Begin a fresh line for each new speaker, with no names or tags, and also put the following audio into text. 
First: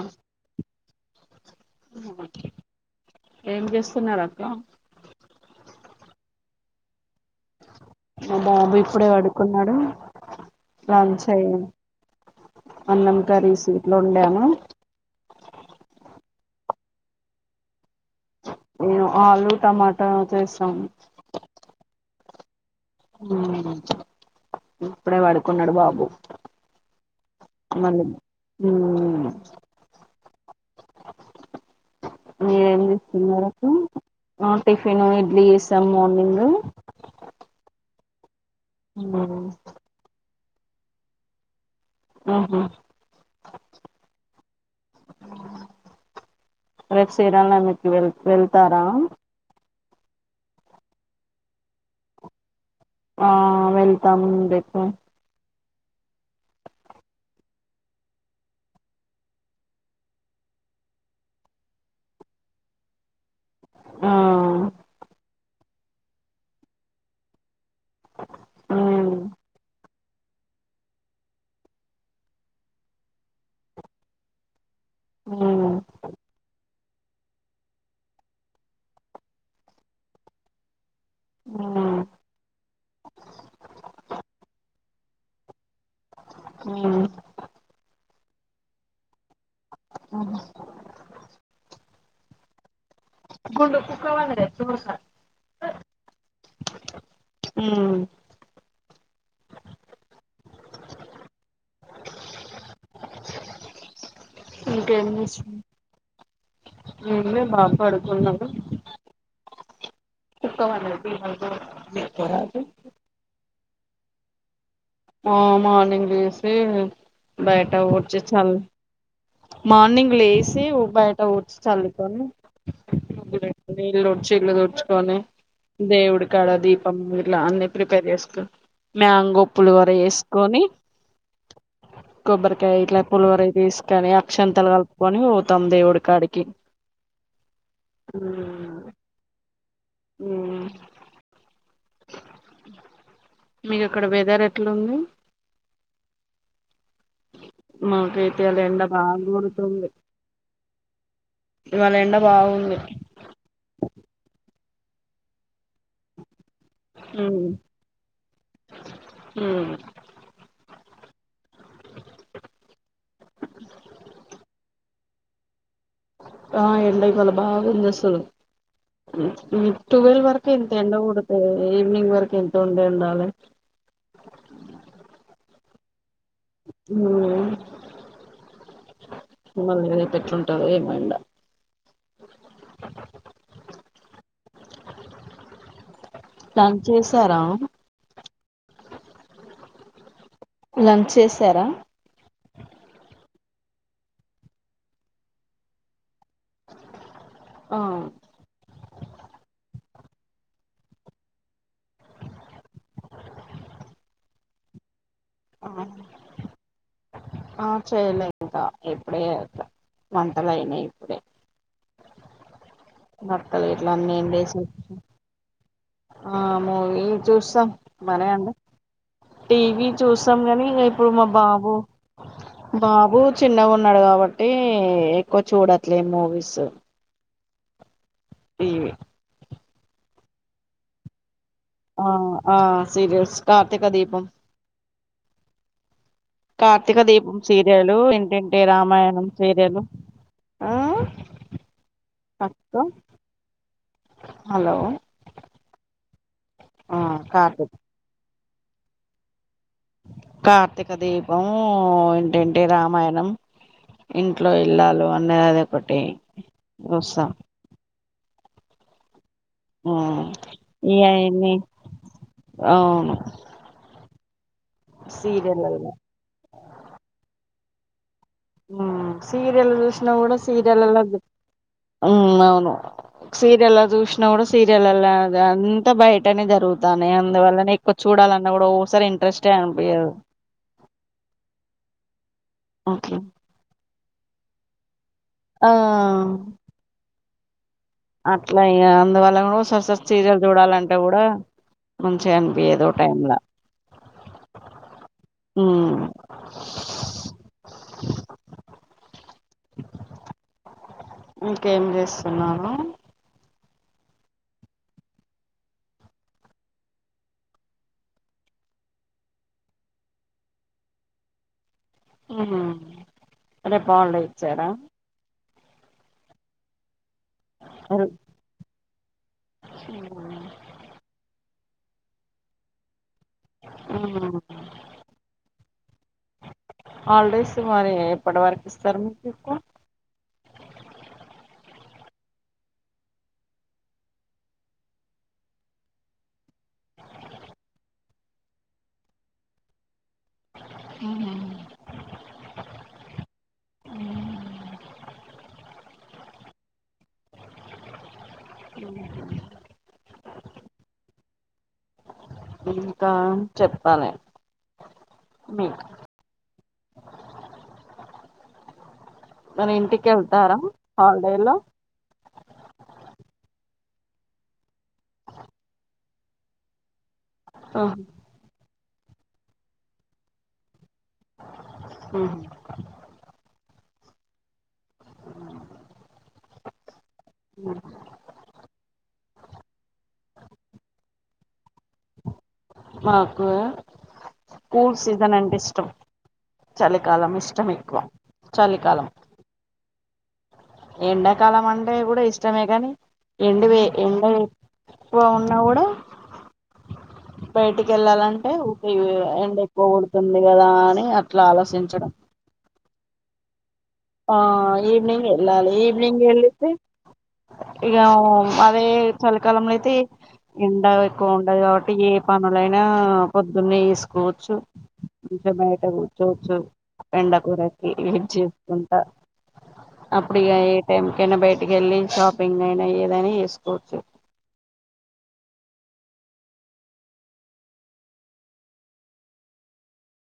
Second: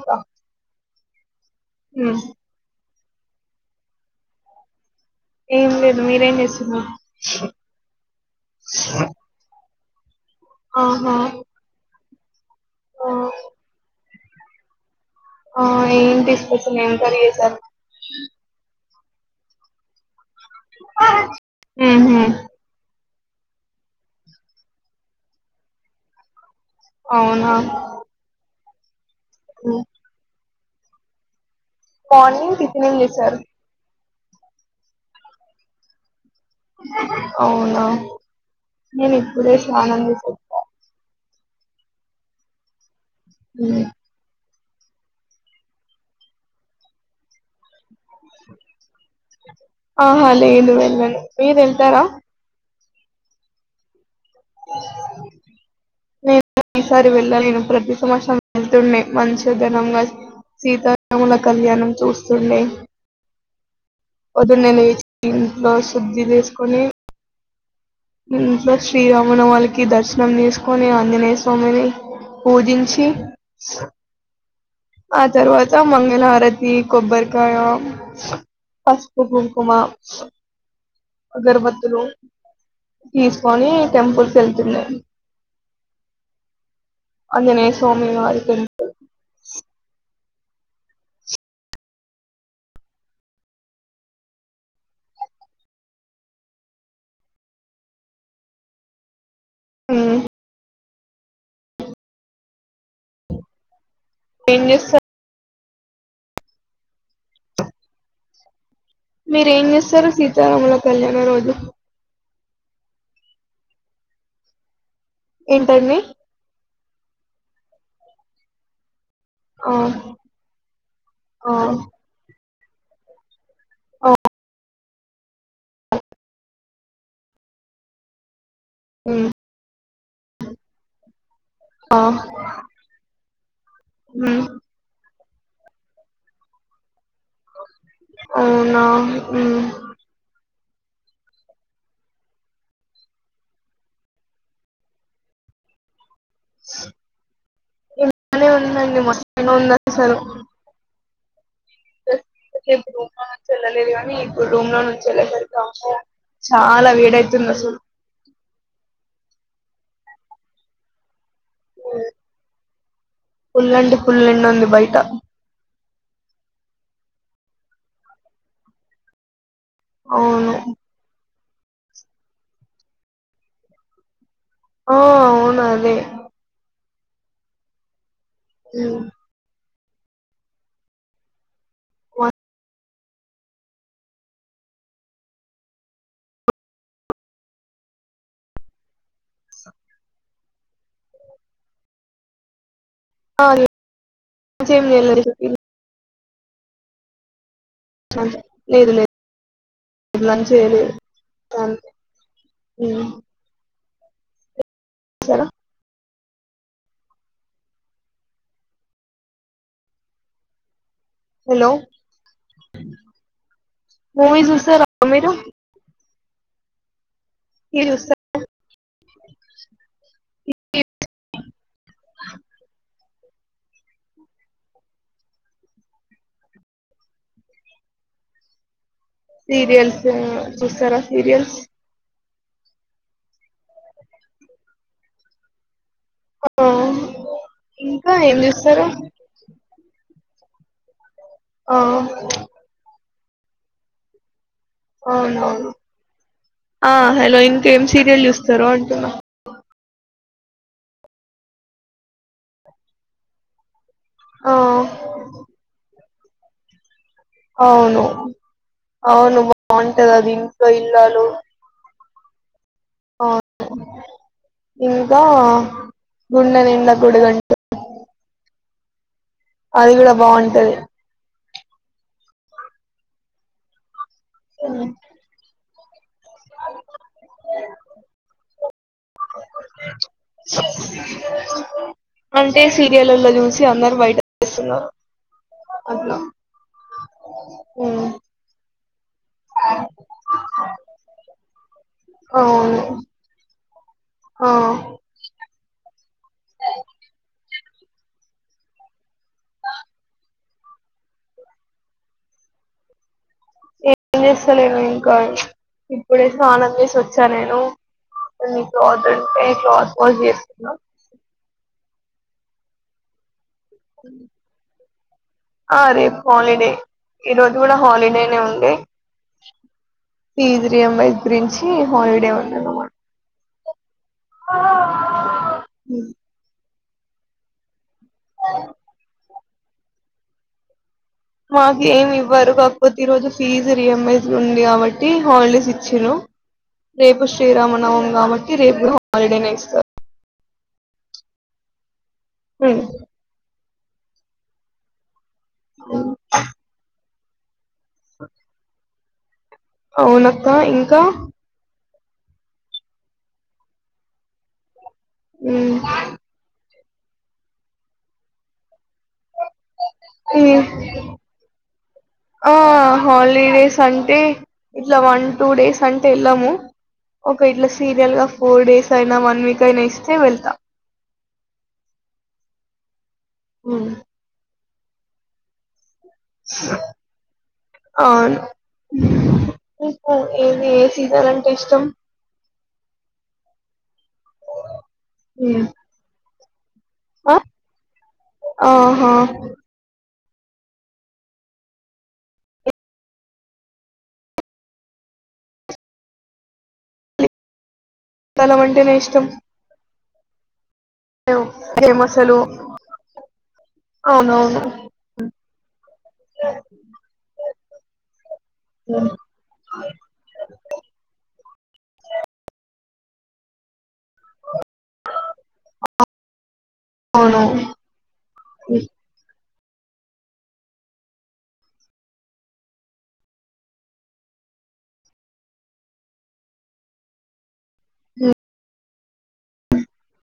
అ
హ్మ్.
ఏం చేస్తున్నారక్క
ఏం లేదు మీరేం చేస్తున్నారు.
మా బాబు ఇప్పుడే పడుకున్నడు. వన్
ఆహా!
సై
ఆ!
అన్నం కల్సి లో [unintelligible]
ఆ ఏంటి స్పెషల్ ఏం కర్రీ చేశారు
ఏ ఆలూ టమాటా చేసాను
ఆహా
ఊ ఇప్పుడే పడుకున్నడు బాబు.
అవునా
ఊ
హ్మ్. మార్నింగ్ టిఫినేం చేసారు.
ఆ టిఫినూ, ఇడ్లీ చేసాం మార్నింగూ.
అవునా నేను ఇప్పుడే స్నానం చేసా.
ఆహా
ఊ
రేపు శ్రీ రామనవమి వెళ్ వెళ్తారా
ఆహా లేదు వెళ్ళను. మీరు వెళ్తారా
ఆ వెళ్ తామ్ రేపు
నేను ఈసారి వెళ్ళలేను. ప్రతి సంవత్సరం వెళ్తుండే. మంచిగ ఘనంగా సీతారాముల కళ్యాణం చూస్తుండే.
ఆ
పొద్దున్నే [inaudible] ఇంట్లో శుద్ధి చేసుకొనీ. ఇంట్లో శ్రీ
ఉమ్
రామనవాళకి దర్ ర్శనం చేసుకొని. అంజనేయ స్వామిని పూజించి ఆ
ఉమ్
తర్వాతా మంగళహారత్ కీ కొబ్బరికాయా, పసుపు కుంకుమా అగరబత్తులు తీసుకొనీ టెంపుల్ కి వెళ్తున్నాం.
ఉమ్
ఆంజనేయ స్వామివార్
ఆహా గుండు కుక్క [unintelligible] ఊ
ఊ ఏం చేస్తారు
ఇంకేం చేస్ [inaudible] ఏం లేదు బాగా పడుకున్నాను.
రేంజేస్ సరే సీతారాముల కళ్యాణ రోజు
థంయూ ఆ
ఏంటండి
మార్నింగ్ లేసీ బయట్ ట ఊడ్చి ఛల్లి
ఆ
మార్నింగ్ లేసి బయట
ఆ
ఊడ్చి ఛల్లుకొని.
ఆ,
[unintelligible] నే దేవుడి కాడ దీపం ఇట్లా అన్ని ప్రిపేర్ చేసుకు
ఉమ్,
మ్యాంగో త్వర వేసుకొని
ఆ,
కొబ్బరికాయ ఇట్లా పులివర తీసుకని
ఉమ్,
అక్షంతాలు కలుపుకొని పో. తందేవుడు కాడకి
అవునా
ఉమ్ మీకు అక్కడ వేఅతేర్ ఎట్లా ఉంది
స
మాకైతే
ఇనే
ఇయాల ఎండ
ఉందండి
బాగా
మొత్తం ఉంద
కొడుతుంది
సారు
ఇవాళ ఎండా బాగుంది.
రూమ్ లో నుంచి వెళ్ళలేదు కానీ ఇప్పుడు రూమ్ లో నుంచి ఎలా చాలా
ఉమ్
వేడైతుంది అసలు
అ
పుల్లంటే పులండు ఉంది బయట
ఆ ఎళ్ళకి వాళ బాగుందిసలు ఈ ట్వల్వ్ వరకు
అవును
ఎంత ఎండ కొడుతు ఈవనింగ్ వరకు ఎంత ఉండ ఉండాలి
ఆ అవును అదే
హ
అ
మ మళీ వెళ పెట్టుంటారు ఏమైండ. టం చేశారా లంచ్ చేసారా
ఆ
ఆ
లేదు లేదు ఇల చేలి
ఆ ఆ చేయలే ఇంకా ఎప్పుడే వంటలు అయినాయి.
హలో
మక్కలు ఇట్ల అన్నీ ఏం
మూవీ
లేసి
చూస్తారా మీరు
ఆ మూవి చూసా
మీరు చూస్తారా
మనం టీవి చూ కానీ ఇప్పుడు మా బాబు బాబు బూ చిన్నగా ఉన్నాడు కాబట్టి ఎక్కువ చూడట్లేదు మూవీస్ టీవి
సీరియల్సు చూస్తారా సీరియల్స్
ఆ ఆ సీరియల్స్ కార్తిక దీపం కార్తీక దీపం సీరియలు
ఇంకా ఏం
ఇంటింటి
చూస్తారు
రామాయణం సీరియలు ఆ
ఆ
అక్క హలో
అవునవును ఆ హలో ఇంకేం సీరియల్ చూస్ స్తరు అంటున్నా
కార్తీక దీపం ఇంటింటి రామాయణం
ఆ
ఇంట్లో ఇళ్లాలు అనేది ఒకటి జూస్తా
అవును అవును బాంటది
ఉమ్
అది ఇంట్లో ఇల్లాలు
ఇవన్నీ అవును
ఆ ఇంకా
సీరియల్లలో
గుండె నిండా గుడిగం
ఆ సీరియల్
అది
చూసినా కూడా
బాగుంటది
సీరియల్ల లాగే ఉ అవును సీరెల్ల జూష్ నోడు
ఉమ్.
సీరియల్ల లాగన్ ంతబాయిట్ టనే జరుగుతాన్నయి అందువల్లనే ఎక్కువ చూడాలన్నా గూడా వో అస్సలు ఇంట్రెస్టే అని పియ్యదు
ఆ అంటే
ఓకే
సీరియల్లలో జూసి అందరు బయట ఇస్తున్నా
ఆ
ఉ
అట్లా ఇగ అందువల్ల గుడా సస్సస్ సీరియల్ చూడాలంటే గుడా మంచిగా
అవును
అనిపియ్యదు ఓ టైం లా
ఆ
ఊను ఇంకేం చేస్తున్నాను
ఏం జేస్తలేను ఇంకా ఇప్పుడే స్నానం చేసి వచ్చా నేను కొన్ని క్లాత్ ఉంటే క్లాత్ వాస్ చేస్తున్న
ఆ [unintelligible] ఇచ్చారా
ఆ రేప్ హాలిడేనే ఈ రోజు కూడా
హ్మ్.
హాలిడేనే ఉండి ఫీజ్ రియబ రిన్స్ చ్చి హలిడే మంట [unintelligible]
ఆ ఆల్డేస్ మరే ఎప్పటి వరకు ఇస్తారు మీకు చొప్పు
మాకు ఏమి ఇవ్వరు కాకపోతే ఈరోజు ఫీజు రియేంబెన్స్ ఉంది కాబట్టి హాలిడేస్ ఇచ్చిర్రు, రేపు శ్రీరామనవమ్ కాబట్టి రేపు హాలిడేనే ఇస్తారు.
ఆ హా
ఉ అఓ ఓ
అ
అవునక్క ఇంకా
ఇంకా చెప్పాలే
ఉ
మన ఇంటి
ఆ హలీడేస్ అంటే ఇట్లా వన్ టూ డేస్ అంటే వెళ్ళాము ఒక ఇల్లు
ఆహా,
సీరియల్ గా ఫోర్ డేస్ అయినా వన్ వీక్ అయిన ఇస్తే వెళ్తా
ఉహు
హు స ఆ ఏది సీజన్ అన్ ఇష్టం
మాకు కూల్ సీజన్ అంటే ఇష్టం చలికాలం ఇష్టం ఎక్కువ చలికాలం
ఆహా
ఎండాకాలం అంటే కూడా ఇష్టమే కానీ ఎండవే ఎండ ఎక్కువ ఉన్నా కూడా బయటిక్ వెళ్ళాలంటే
తలం
ఊక్కే
అంటేనే
ఎండ ఎక్కువ స్తుందికాదన్
ఎవ్ చేయలేమసలు
ఆ ఈవ్నింగ్ ఎల్లాలి ఈవ్నింగ్ వెళ్ళితే ఇకా వో అదే చలికాలంలో అయితే ఎండ ఎక్కువ ఉన్ ఉంటది కాబట్టి ఏ పనులైనా పొద్దున్నే చేసుకోవచ్చు. కొంచెం బయట కూర్చోచ్చు ఎండ
అవును
కూూరకి ఏంచే తాన్ అప్పుడు ఇగ ఏ టైంకైనా బయటికి వెళ్ళి షాపింగ్ అయినా ఏదైనా చేసుకోవచ్చు
హ